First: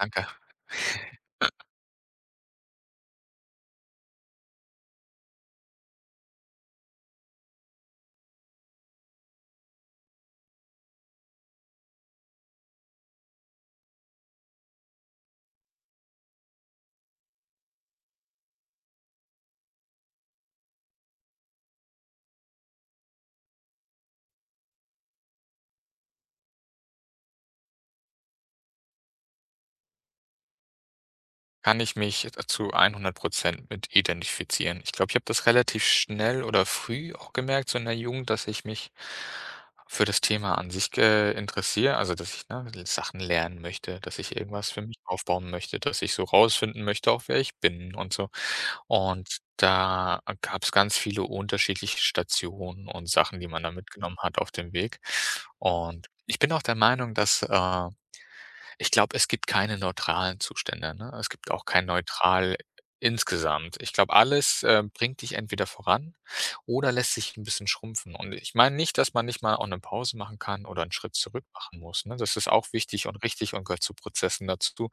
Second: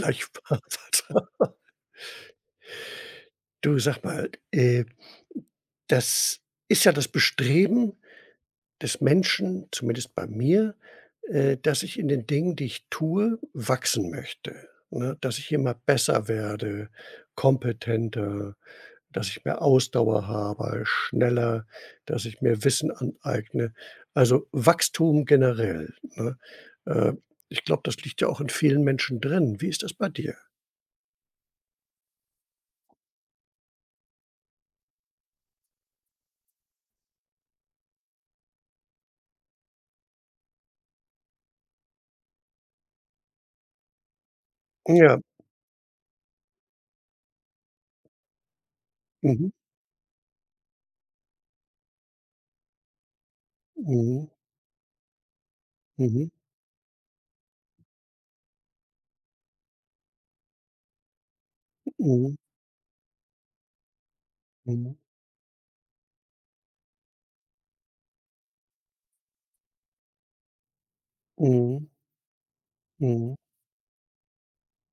Danke. Gleich Du, sag mal, das ist ja das Bestreben des Menschen, zumindest bei mir, dass ich in den Dingen, die ich tue, wachsen möchte, ne? Dass ich immer besser werde, kompetenter, dass ich mehr Ausdauer habe, schneller, dass ich mir Wissen aneigne. Also, Wachstum generell, ne? Äh, Ich glaube, das liegt ja auch in vielen Menschen drin. Wie ist das bei dir? Kann ich mich zu 100% mit identifizieren. Ich glaube, ich habe das relativ schnell oder früh auch gemerkt, so in der Jugend, dass ich mich für das Thema an sich, interessiere, also, dass ich, ne, Sachen lernen möchte, dass ich irgendwas für mich Ja. aufbauen möchte, dass ich so rausfinden möchte, auch wer ich bin und so. Und Mhm. da gab es ganz viele unterschiedliche Stationen und Sachen, die man da mitgenommen Mhm. hat auf dem Weg. Und Mhm. ich bin auch der Meinung. Ich glaube, es gibt keine neutralen Zustände, ne? Es gibt auch kein Mhm. Neutral insgesamt. Ich glaube, alles, Mhm. bringt dich entweder voran oder lässt sich 'n bisschen schrumpfen. Und ich meine nicht, dass man nicht mal auch 'ne Pause machen kann oder 'n Schritt zurück machen Mhm. muss, ne? Das ist auch wichtig und Mhm. richtig und gehört zu Prozessen dazu.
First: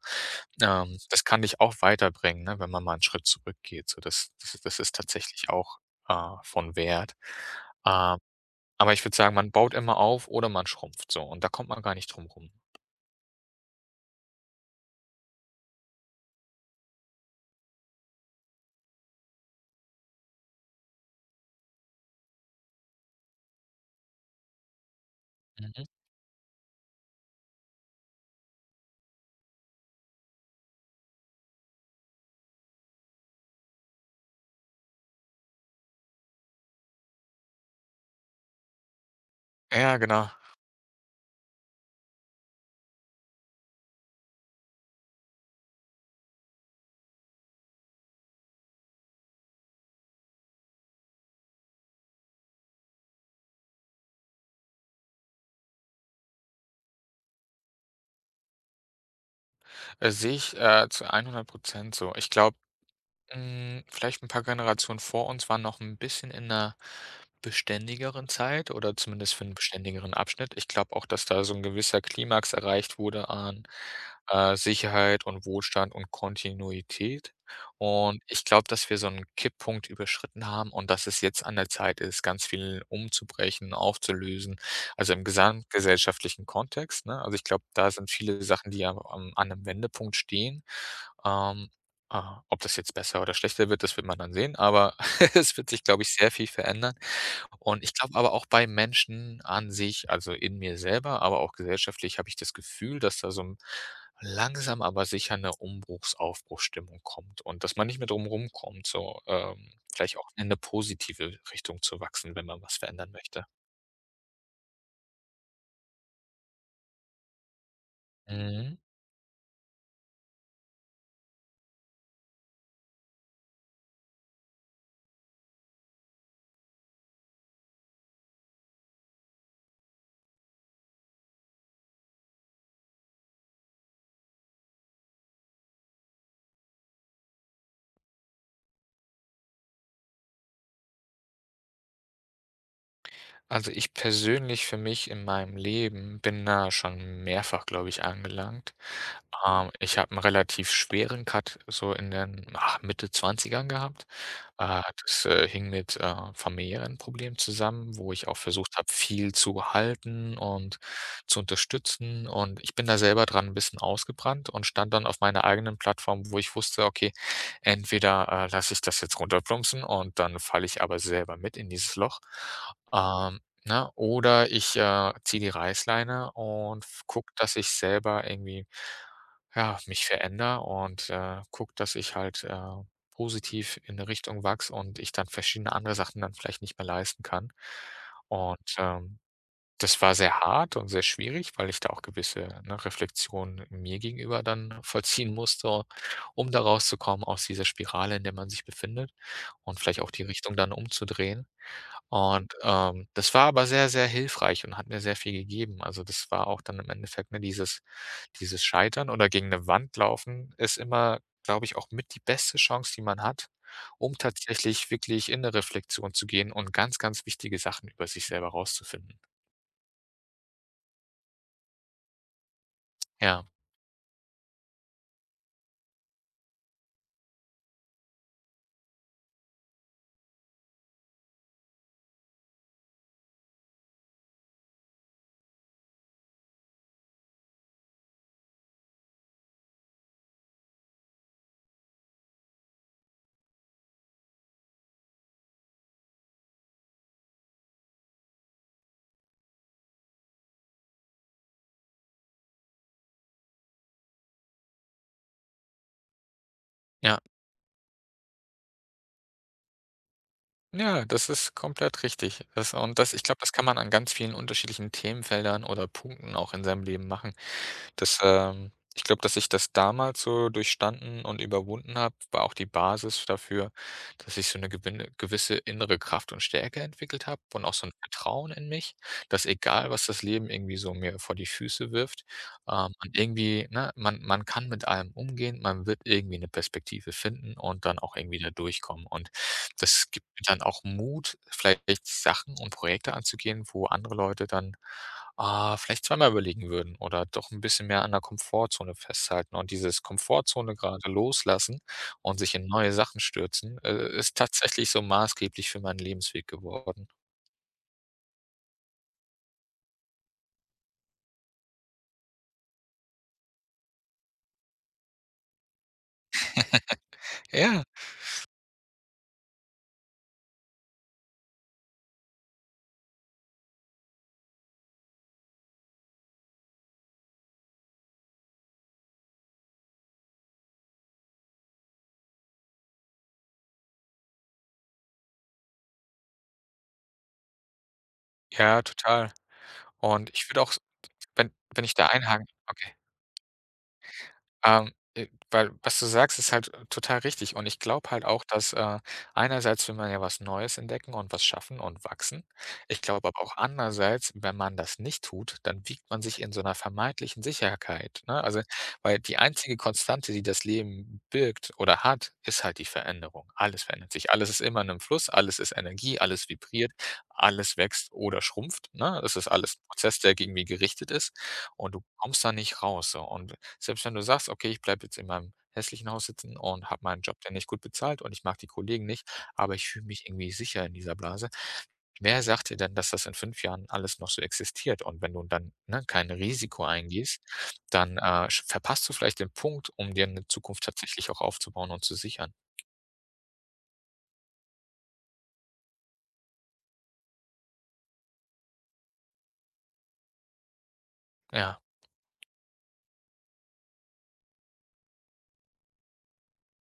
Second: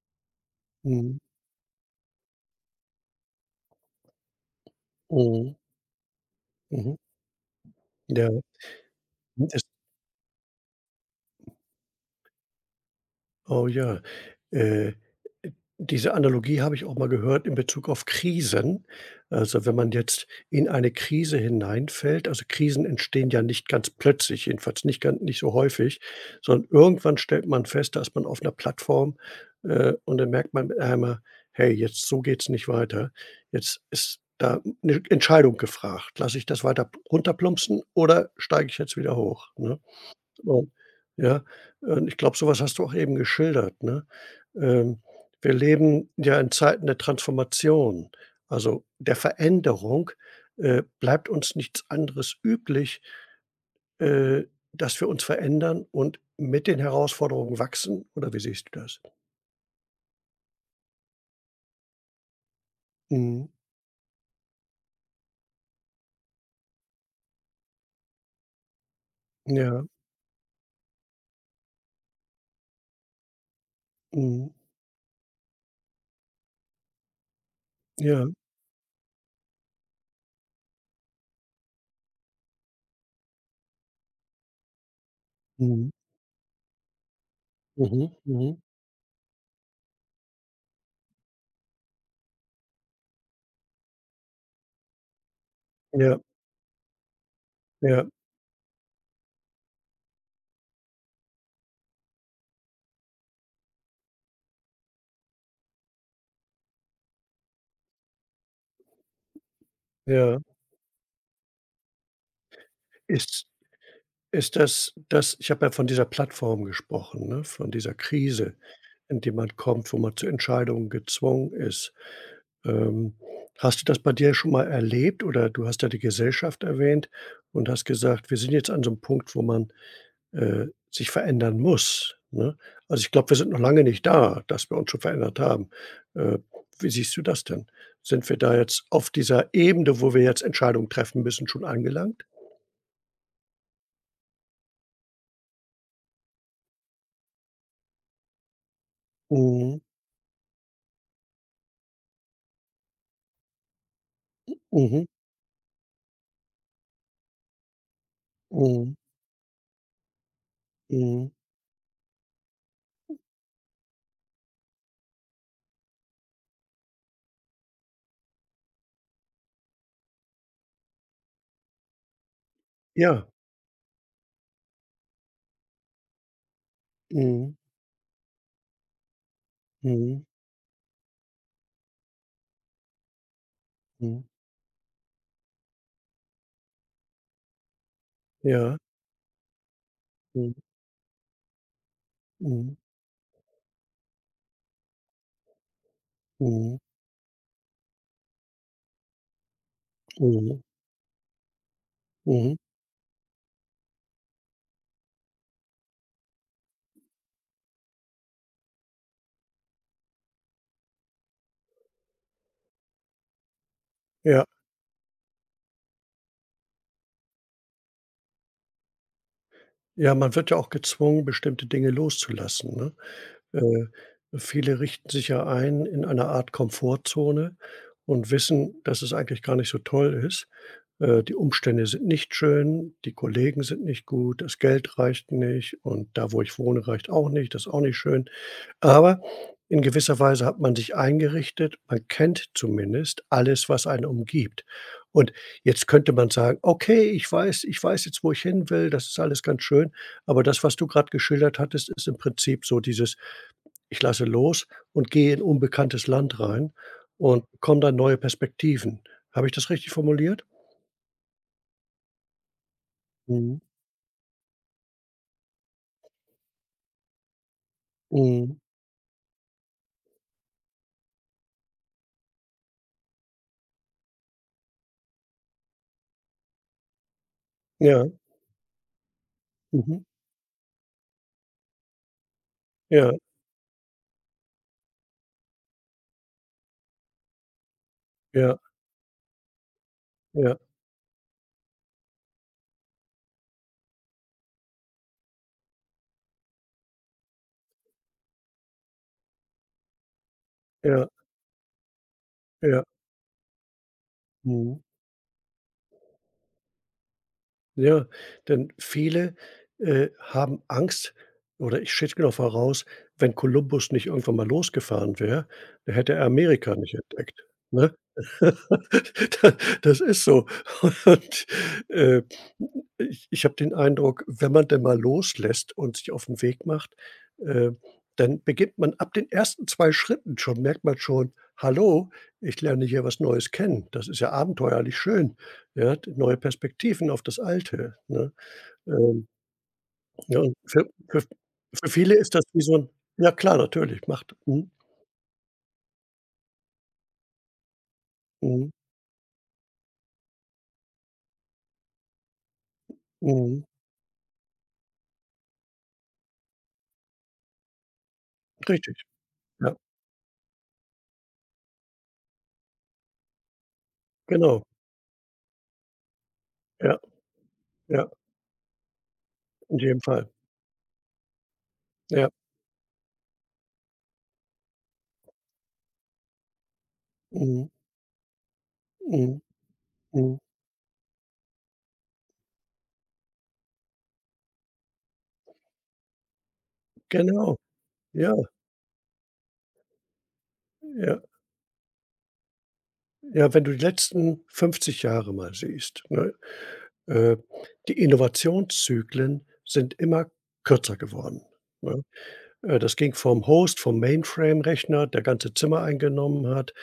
Mhm. Das kann dich auch weiterbringen, ne, wenn man mal 'n Schritt zurückgeht. So, das ist tatsächlich Mhm. auch, von Mhm. Wert. Ähm, Ja. aber ich würde sagen, Mhm. man das baut immer auf oder man schrumpft so und da kommt man gar nicht drum rum. Oh ja, äh, diese Analogie habe ich auch mal gehört in Bezug auf Krisen. Also, wenn man jetzt in eine Krise hineinfällt, also, Krisen entstehen ja nicht ganz plötzlich, jedenfalls nicht ganz nicht so Mhm. häufig, sondern irgendwann stellt man fest, dass man auf einer Plattform, und dann merkt man mit einmal: „Hey, jetzt so geht's nicht weiter. Jetzt ist da eine Entscheidung gefragt. Lasse ich das weiter runterplumpsen oder steige ich jetzt wieder hoch“, ne? Ja, genau. Kümmern, ja? Und ich glaube, sowas hast du auch eben geschildert, ne? Ähm, Wir leben ja in Zeiten der Transformation, also der Veränderung, bleibt uns nichts anderes üblich äh, dass wir uns verändern und mit den Herausforderungen wachsen, oder wie siehst du das? Sehe ich, zu 100 so. Ich glaube, Mhm. Vielleicht ein paar Generationen vor uns waren noch ein bisschen in einer beständigeren Zeit oder zumindest für einen Ja, beständigeren Abschnitt. Ich glaube auch, dass da so ein gewisser Klimax erreicht wurde an, mhm. Sicherheit und Wohlstand und Kontinuität. Und Ja, ich glaube, dass wir so einen Kipppunkt überschritten haben und dass es jetzt an der Zeit ist, ganz viel umzubrechen, aufzulösen, also im mhm. gesamtgesellschaftlichen Kontext, ne? Also, ich glaube, da sind Mhm. viele Mhm. Sachen, die am am an einem Wendepunkt stehen. Ähm ob das jetzt besser oder schlechter wird, das wird man dann sehen, aber es wird sich, glaube ich, Ja, sehr viel verändern. Und ich ja, glaube aber auch bei Menschen an sich, also in mir selber, aber auch gesellschaftlich, habe ich das Gefühl, dass da so ein langsam, aber sicher 'ne Umbruchs kommt und dass man nicht mehr drum rumkommt, so, vielleicht auch ja. in eine positive Richtung zu wachsen, wenn man was verändern möchte. Ist ist das das Ich habe ja von dieser Plattform gesprochen, ne, von dieser Krise, Mhm. in die man kommt, wo man zu Entscheidungen gezwungen ist. Ähm, Hast du das bei dir schon mal erlebt oder du hast ja die Gesellschaft erwähnt und hast gesagt, wir sind jetzt an so einem Punkt, wo man, äh, sich verändern muss, ne? Also, ich glaube, wir sind noch lange nicht da, dass wir uns schon verändert haben. Äh, Wie siehst du das denn? Sind wir da jetzt auf dieser Ebene, wo wir jetzt Entscheidungen treffen müssen, schon angelangt? Also, ich persönlich für mich in meinem Leben bin da schon mehrfach, glaube ich, angelangt. Mhm, Ich habe einen relativ schweren Cut so in den, Mitte 20 gehabt. Mhm, Das, hing mit, familiären Problemen zusammen, wo ich auch versucht habe, mhm, viel zu halten und mhm. zu unterstützen. Und ich bin da selber dran ein bisschen ausgebrannt und stand dann auf meiner eigenen Plattform, wo ich wusste: „Okay, entweder, lasse ich das jetzt runterplumpsen und dann falle ich aber selber mit in dieses Loch, Ja, ähm, Ne? Oder ich, ziehe die Reißleine und f gucke, mhm, dass ich selber irgendwie, ja, mich mhm, verändere und, gucke, dass ich halt, positiv in 'ne mhm. Richtung wachse und ich dann verschiedene andere Sachen dann vielleicht nicht mehr leisten kann. Und, Ja, das war sehr mhm, hart und sehr schwierig, weil ich da auch gewisse, mhm, ne, Reflexionen mir gegenüber dann vollziehen musste, um da mhm. rauszukommen aus dieser Spirale, in der man sich befindet und vielleicht auch die Richtung Mhm, dann umzudrehen. Und, mhm. Das war aber sehr, sehr hilfreich und hat mir sehr viel gegeben. Also, das war auch dann im Endeffekt, ne, dieses Scheitern oder gegen eine Wand laufen ist immer, glaube ich, auch mit die beste Chance, die man hat, um Ja, tatsächlich wirklich in 'ne Reflexion zu gehen und ganz, ganz wichtige Sachen über sich selber rauszufinden. ja, man wird ja auch gezwungen, bestimmte Dinge loszulassen, ne? Ja, Äh, Viele richten sich ja ein in einer Art Komfortzone und wissen, dass es eigentlich gar nicht so toll ist. Die Umstände sind nicht schön, die Kollegen sind nicht gut, das Geld reicht nicht und da, wo ich wohne, reicht auch nicht, das ist auch nicht schön. Aber in gewisser Weise hat man sich eingerichtet, man kennt zumindest alles, was einen umgibt. Und jetzt könnte man sagen: „Okay, ich weiß jetzt, wo ich hin will, das ist alles ganz schön.“ Aber das, was du gerade geschildert hattest, ist im Prinzip so dieses: „Ich lasse los und gehe in unbekanntes Land rein ja. und bekomme dann neue Perspektiven.“ Habe ich das richtig formuliert? Ja, das ist komplett richtig. Das und das ich glaube, das Mhm, kann man an ganz vielen unterschiedlichen Themenfeldern oder Punkten auch in seinem Leben machen. Das, mhm, ähm ich glaube, dass ich das damals so durchstanden und überwunden habe, war auch die Basis dafür, dass ich so eine gewinne gewisse innere Kraft und Stärke entwickelt habe und auch so ein ja, Vertrauen in mich, dass egal, mhm, was das Leben irgendwie so mir vor die Füße wirft, man ja, irgendwie ne, man kann mit allem umgehen, man wird irgendwie eine Perspektive finden und dann auch irgendwie da ja, durchkommen. Und das gibt mir ja, dann auch Mut, vielleicht Sachen und Projekte anzugehen, wo andere Leute dann, vielleicht zweimal überlegen würden oder doch ein bisschen mehr an der Komfortzone festhalten. Und dieses Komfortzone ja, gerade loslassen und sich in ja, neue Sachen stürzen, ist mhm. tatsächlich so maßgeblich für meinen Lebensweg geworden. Ja, denn viele haben Angst oder ich schätze genau voraus, wenn Kolumbus nicht irgendwann mal losgefahren wäre, dann hätte er Amerika nicht entdeckt, Ja, ne? Da Das ist so. Und, äh, ich ich habe den Eindruck, wenn man denn mal loslässt und sich auf den Weg macht, äh, dann beginnt man ab den ersten 2 Schritten schon, merkt man schon: „Hallo, ich lerne hier was Neues kennen.“ Das ist ja abenteuerlich schön. Ja, d neue Perspektiven auf das Alte, ne? ja, Ähm, total. Und ja, ich und würde auch für für wenn für ich da viele ist das einhaken wie so 'n okay. ja klar, natürlich, macht mhm, Weil was du sagst, ist halt total richtig. Und ich glaube halt auch, mhm, dass, einerseits will man ja was Neues entdecken und was schaffen und wachsen. Ich glaube aber auch mhm, andererseits, wenn man das nicht tut, dann wiegt man sich in so einer vermeintlichen Sicherheit, ne? Also, richtig, weil die ja, einzige Konstante, die das Leben birgt oder hat, ist halt die Veränderung. Alles verändert sich. Alles ist genau, immer in einem Fluss, alles ist Energie, alles vibriert, ja, alles ja, wächst oder schrumpft, ne? Das ist alles 'n in jedem Prozess, Fall, der irgendwie gerichtet ist und du ja, kommst da nicht raus so. Und selbst wenn du sagst: „Okay, ich bleibe jetzt in meinem hässlichen Haus sitzen und habe meinen Job, der nicht mhm, gut bezahlt und ich mag die Kollegen nicht, mhm, aber ich fühle mich mhm, irgendwie sicher in dieser Blase.“ Wer sagt dir denn, dass das in 5 Jahren alles noch so existiert? Und wenn du dann, ne, kein Risiko eingehst, genau, dann, ja, sch verpasst du vielleicht den Punkt, um dir eine Zukunft ja, tatsächlich auch aufzubauen und zu sichern. ja, wenn du die letzten 50 Jahre mal siehst, ne, äh, die Innovationszyklen sind immer kürzer geworden, Ja, ne? Das ging vom Host, vom Mainframe-Rechner, der ganze Zimmer eingenommen hat,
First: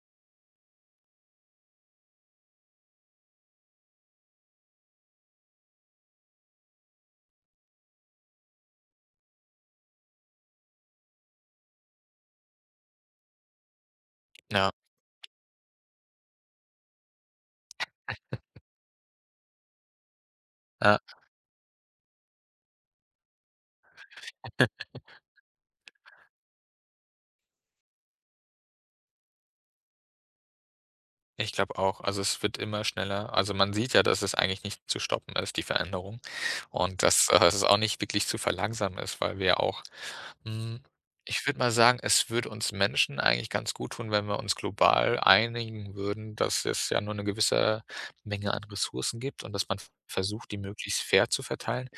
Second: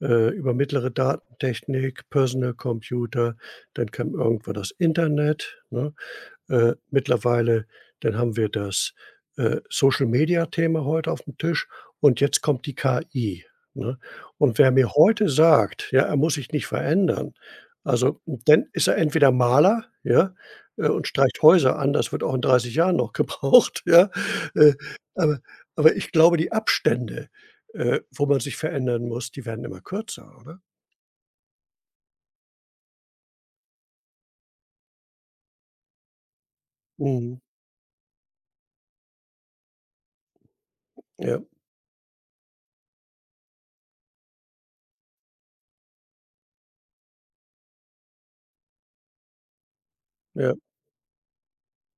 über mittlere Datentechnik, Personal Computer, dann kam irgendwann das Internet, ne? Mittlerweile dann haben wir das Social-Media-Thema heute auf dem Tisch und jetzt kommt die KI, ne? Und ja, wer mir heute sagt, ja, er muss sich nicht verändern, also, dann ist er entweder Maler, ja, äh, ja, und streicht Häuser an, das wird auch in 30 Jahren noch gebraucht, ja. Äh, aber aber ich glaube, die Abstände, wo man sich verändern muss, die werden immer kürzer, oder? ich glaube auch. Also, es wird immer schneller. Also, man sieht ja, dass es eigentlich nicht zu stoppen ist, die Veränderung und dass, Mhm. Es auch nicht wirklich zu verlangsamen ist, weil wir ja auch. Hm, Ja, ich würde mal sagen, es würde uns Menschen eigentlich ganz gut tun, wenn wir uns global einigen würden, dass es ja nur eine gewisse Menge an Ressourcen gibt und dass man versucht, ja. die möglichst fair zu verteilen.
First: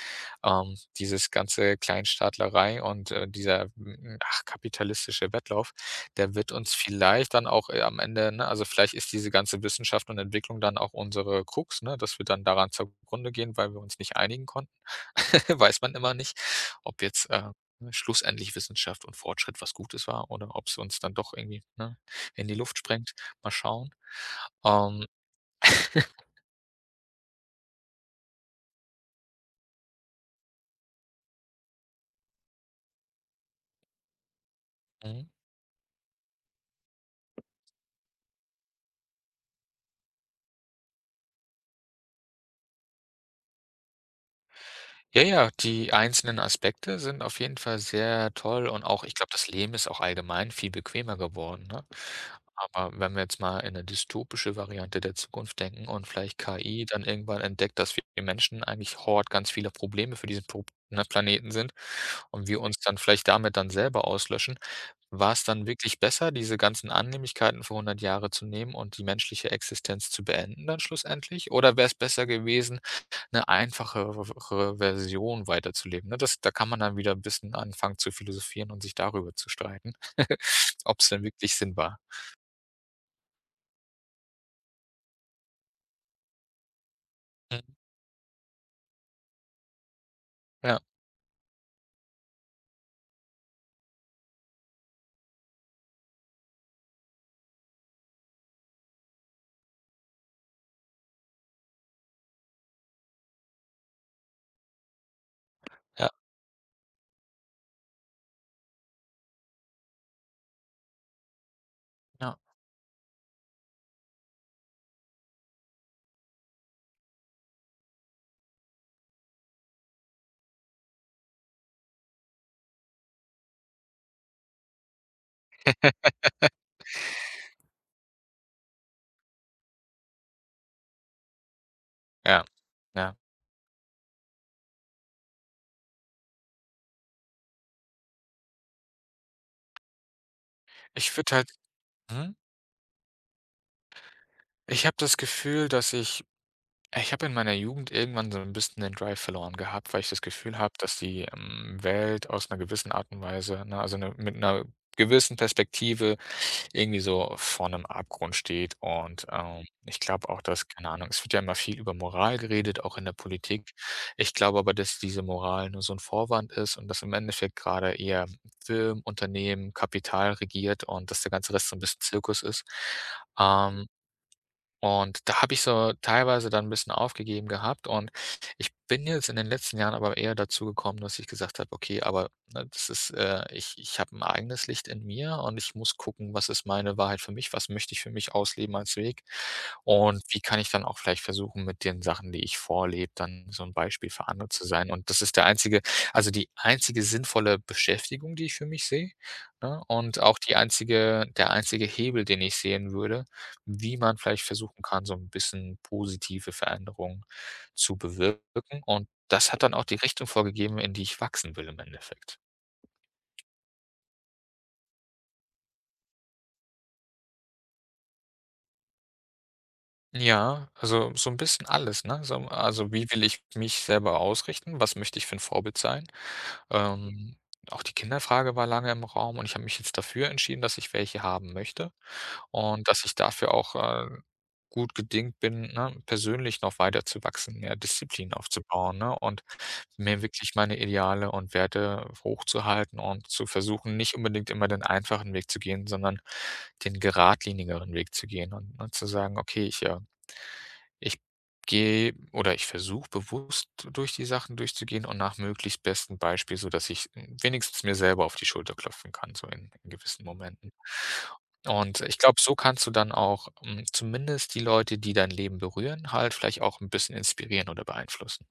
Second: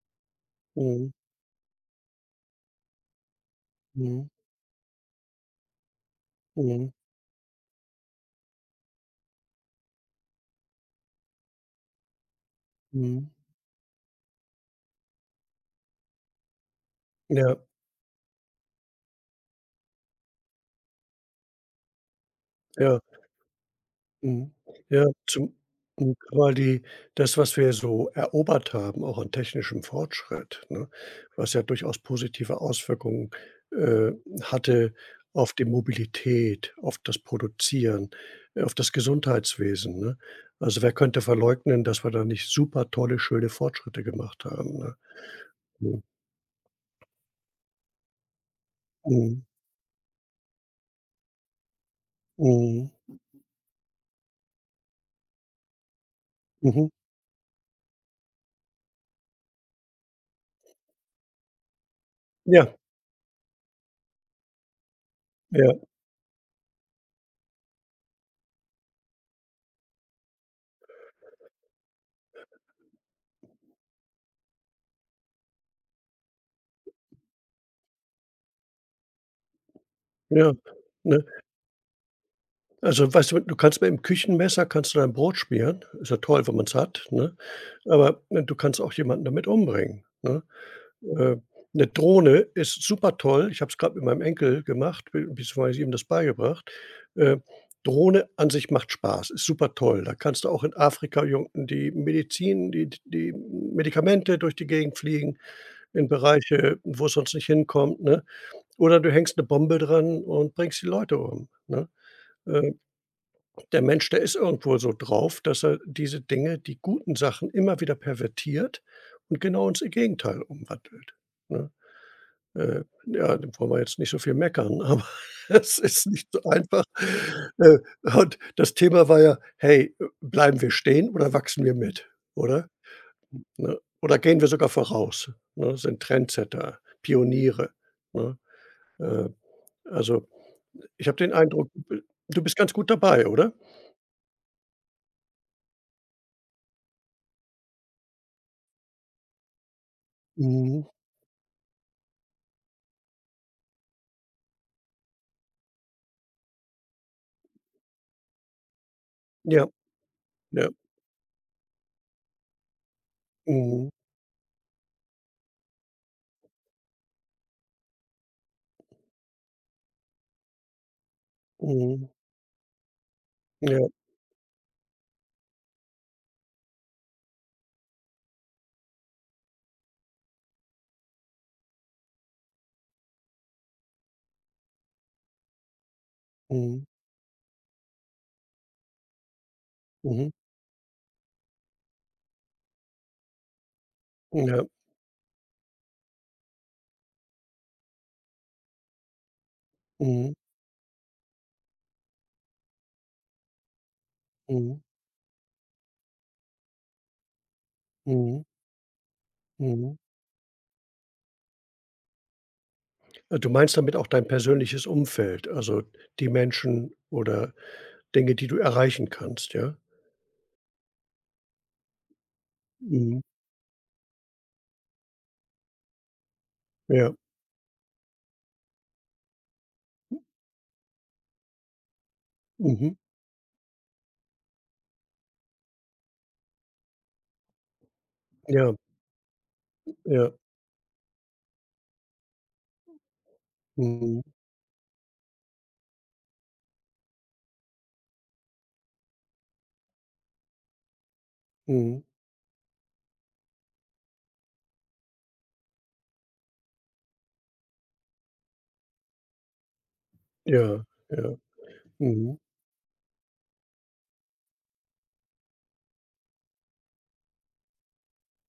Mhm. Dieses ganze Kleinstaatlerei und, dieser, Mhm. Kapitalistische Wettlauf, der wird uns Mhm. vielleicht dann auch, am Ende ne, also vielleicht ist diese ganze Wissenschaft und Entwicklung dann auch unsere Krux, ne, dass wir dann daran Mhm. zugrunde gehen, weil wir uns nicht einigen konnten. Weiß man immer nicht, ob jetzt, Ja, ne, schlussendlich Wissenschaft und Fortschritt was Gutes war oder ob es uns dann doch irgendwie, ne, in die Luft ja. sprengt. Mal schauen. Mhm. Ähm, Ja, zum und aber die das, was wir so erobert haben, auch an technischem Fortschritt, ne, was ja durchaus positive Auswirkungen, äh, hatte mhm. auf die Mobilität, auf das Produzieren, auf das Gesundheitswesen, ne? Also, wer könnte verleugnen, dass wir da nicht super tolle, schöne Fortschritte gemacht haben, ne? Ja, ja, die Mhm. einzelnen Aspekte sind auf jeden Fall sehr toll und auch ich glaube, Mhm. das Leben ist auch allgemein viel bequemer geworden, ne? Mhm. Aber wenn wir jetzt mal in eine dystopische Variante der Zukunft denken und vielleicht KI Mhm. dann irgendwann entdeckt, dass wir Menschen eigentlich Hort ganz vieler Probleme für diesen Pro ne, Planeten sind und wir Ja, uns dann vielleicht damit dann selber auslöschen, war es dann ja, wirklich besser, diese ganzen Annehmlichkeiten für 100 Jahre zu nehmen und die menschliche Existenz zu beenden dann schlussendlich? Oder wäre es besser gewesen, 'Ne einfachere Version weiterzuleben, ne? Das da kann man dann wieder ein bisschen anfangen zu philosophieren und sich darüber zu streiten, ja, ob es ne? denn wirklich Sinn war. Also, weißt du, du kannst mit dem Küchenmesser kannst du dein Brot schmieren. Ist ja toll, wenn man es hat, ne? Mhm. Aber, ne, du kannst auch jemanden damit umbringen, ne? Ja, Ja. 'Ne Drohne ist super toll. Ich habe es grad mit meinem Enkel gemacht, be beziehungsweise ihm das beigebracht. Äh, Drohne an sich macht Spaß, ist super toll. Da kannst du auch in Afrika jung die Medizin die Medikamente durch die Gegend fliegen ja, in Bereiche, wo es sonst nicht hinkommt, ne? Oder du hängst 'ne Bombe dran und bringst die Leute um, ne? ja, Äh der Mensch, der ist irgendwo so drauf, dass er diese Dinge, die guten Sachen immer wieder pervertiert und genau ins Gegenteil umwandelt, ne? Ja, da wollen wir jetzt nicht so viel meckern, aber es ist nicht so einfach. Äh, und das Thema war ja: „Hey, bleiben wir stehen oder wachsen wir mit?“ ja, Oder? ja. Ne? Oder gehen wir sogar voraus, ne? Sind Trendsetter, Pioniere, ne? Äh, also, ich Ich habe den würde halt Eindruck, mhm. du bist ganz gut dabei, oder? Ich habe das Gefühl, dass ich habe in meiner Jugend irgendwann so ein bisschen den Drive verloren gehabt, weil ich das Gefühl habe, Mhm. dass die, Welt aus einer gewissen Art und Weise, ne also 'ne mit einer gewissen Perspektive irgendwie so vor einem Abgrund steht. Und, Ja, ich glaube auch, dass ja. keine Ahnung, es wird ja immer viel über Moral geredet, auch in der Politik. Mhm, Ich glaube aber, dass diese Moral nur so ein Vorwand ist und dass im Endeffekt gerade eher Firmen, Unternehmen, Kapital regiert und dass der ganze Rest so ein bisschen mhm, Zirkus ist. ja, Ähm und da habe ich so teilweise dann ein bisschen aufgegeben gehabt und ich bin jetzt in den letzten Jahren aber eher dazu gekommen, dass ich gesagt habe: „Okay, aber, ne, das ist, ich habe ein eigenes Licht in mir und ich muss gucken, was ist mhm, meine Wahrheit für mich? Was möchte ich für mich ausleben als Weg? Und mhm, wie kann ich dann auch vielleicht versuchen, mit den Sachen, die ich vorlebe, dann so ein Beispiel für andere ja, zu sein?“ Und das ist der einzige also, die einzige sinnvolle Beschäftigung, die ich für mich sehe, ne, und mhm, auch die einzige der einzige Hebel, den ich sehen würde, wie man vielleicht versuchen mhm, kann, so ein bisschen positive Veränderungen zu mhm, bewirken. Und das hat dann auch die mhm. Richtung vorgegeben, in die ich wachsen will im Endeffekt. Du meinst damit auch dein persönliches Umfeld, also die Menschen oder Dinge, die du erreichen kannst, ja? Ja, also, so ein bisschen alles, ne? So also, wie Mhm, will ich mich selber ausrichten? Was möchte ich für ein Vorbild sein? ja, Ähm, auch die Kinderfrage war lange im Raum und ich habe mich jetzt dafür entschieden, dass ich welche haben möchte. Und mhm, dass ich dafür auch, gut gedingt bin, ne, persönlich noch weiter zu wachsen, mehr Disziplin ja, aufzubauen, ne, und mir ja, wirklich meine Ideale und Werte hochzuhalten und zu versuchen, nicht mhm, unbedingt immer den einfachen Weg zu gehen, sondern den geradlinigeren Weg zu gehen und zu sagen: „Okay, ich mhm, gehe oder ich versuche bewusst durch die Sachen durchzugehen und nach möglichst bestem Beispiel, sodass ich wenigstens mir selber auf die Schulter klopfen kann, so in gewissen Momenten. ja, ja, Und ich mhm, glaube, so kannst du dann auch zumindest die Leute, die dein Leben berühren, halt vielleicht auch ein bisschen inspirieren oder beeinflussen.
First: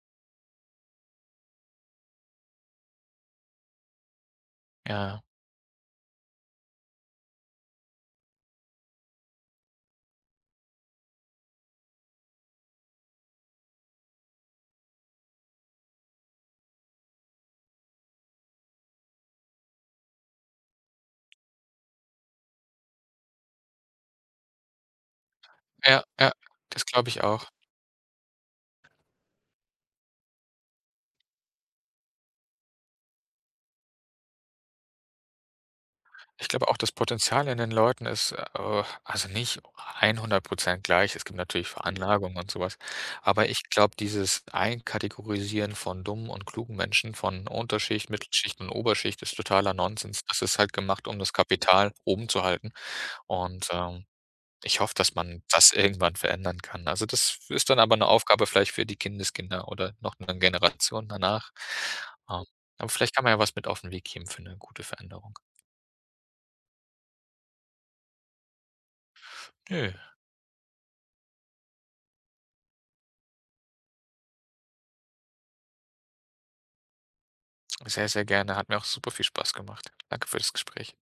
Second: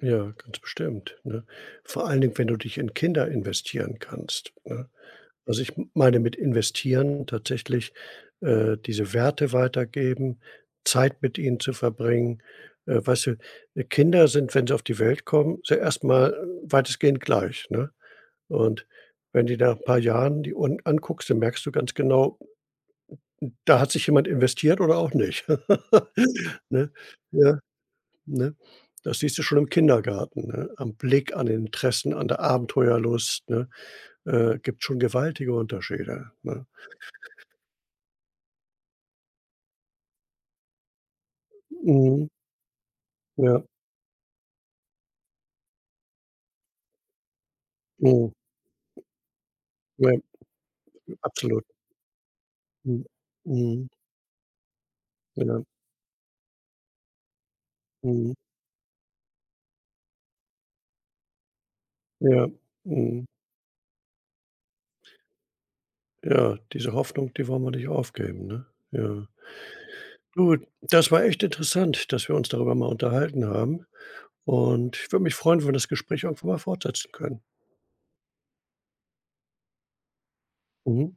ja, ganz bestimmt, ne? Vor allen Dingen, wenn du dich in Kinder investieren kannst, ne? Ja, Also, ich meine mit investieren tatsächlich, diese Werte weitergeben, Zeit mit ihnen zu verbringen. Weißt du, Kinder sind, wenn sie auf die Welt kommen, so erstmal mal weitestgehend gleich, ne? Und wenn die nach ein paar Jahren die un anguckst, dann merkst du ganz genau, da hat sich jemand investiert oder auch nicht. ja, ja, das Ne? glaube ich auch. Ja, ne? Das siehst du schon im Kindergarten, ne? Am Blick, an den Interessen, an der Abenteuerlust, ne? Gibt schon gewaltige Unterschiede, Ich ne? glaube auch, das Potenzial in den Leuten ist, also nicht 100 gleich. Es gibt natürlich Mhm. Veranlagungen und sowas. Aber ich Ja, glaube, dieses Einkategorisieren von dummen und klugen Menschen, von Unterschicht, mhm, Mittelschicht und Oberschicht ist totaler ja, Nonsens. Das ist halt gemacht, um das absolut. Kapital oben zu halten. Mhm, Und, mhm, ich hoffe, dass man ja, das irgendwann verändern kann. Also, das ist dann aber eine mhm, Aufgabe vielleicht für die Kindeskinder oder noch eine Generation danach. Ähm, ja, aber vielleicht kann mhm, man ja was mit auf 'n Weg geben für eine gute Veränderung. ja, diese Hoffnung, die wollen wir nicht aufgeben, ne? Ja. Nö. Du, das war echt interessant, dass wir uns darüber mal unterhalten haben und ich würde mich freuen, wenn wir das Gespräch irgendwann mal fortsetzen können. Sehr, sehr gerne. Hat mir auch super viel Spaß gemacht. Danke für das Gespräch. Mhm. Tschau.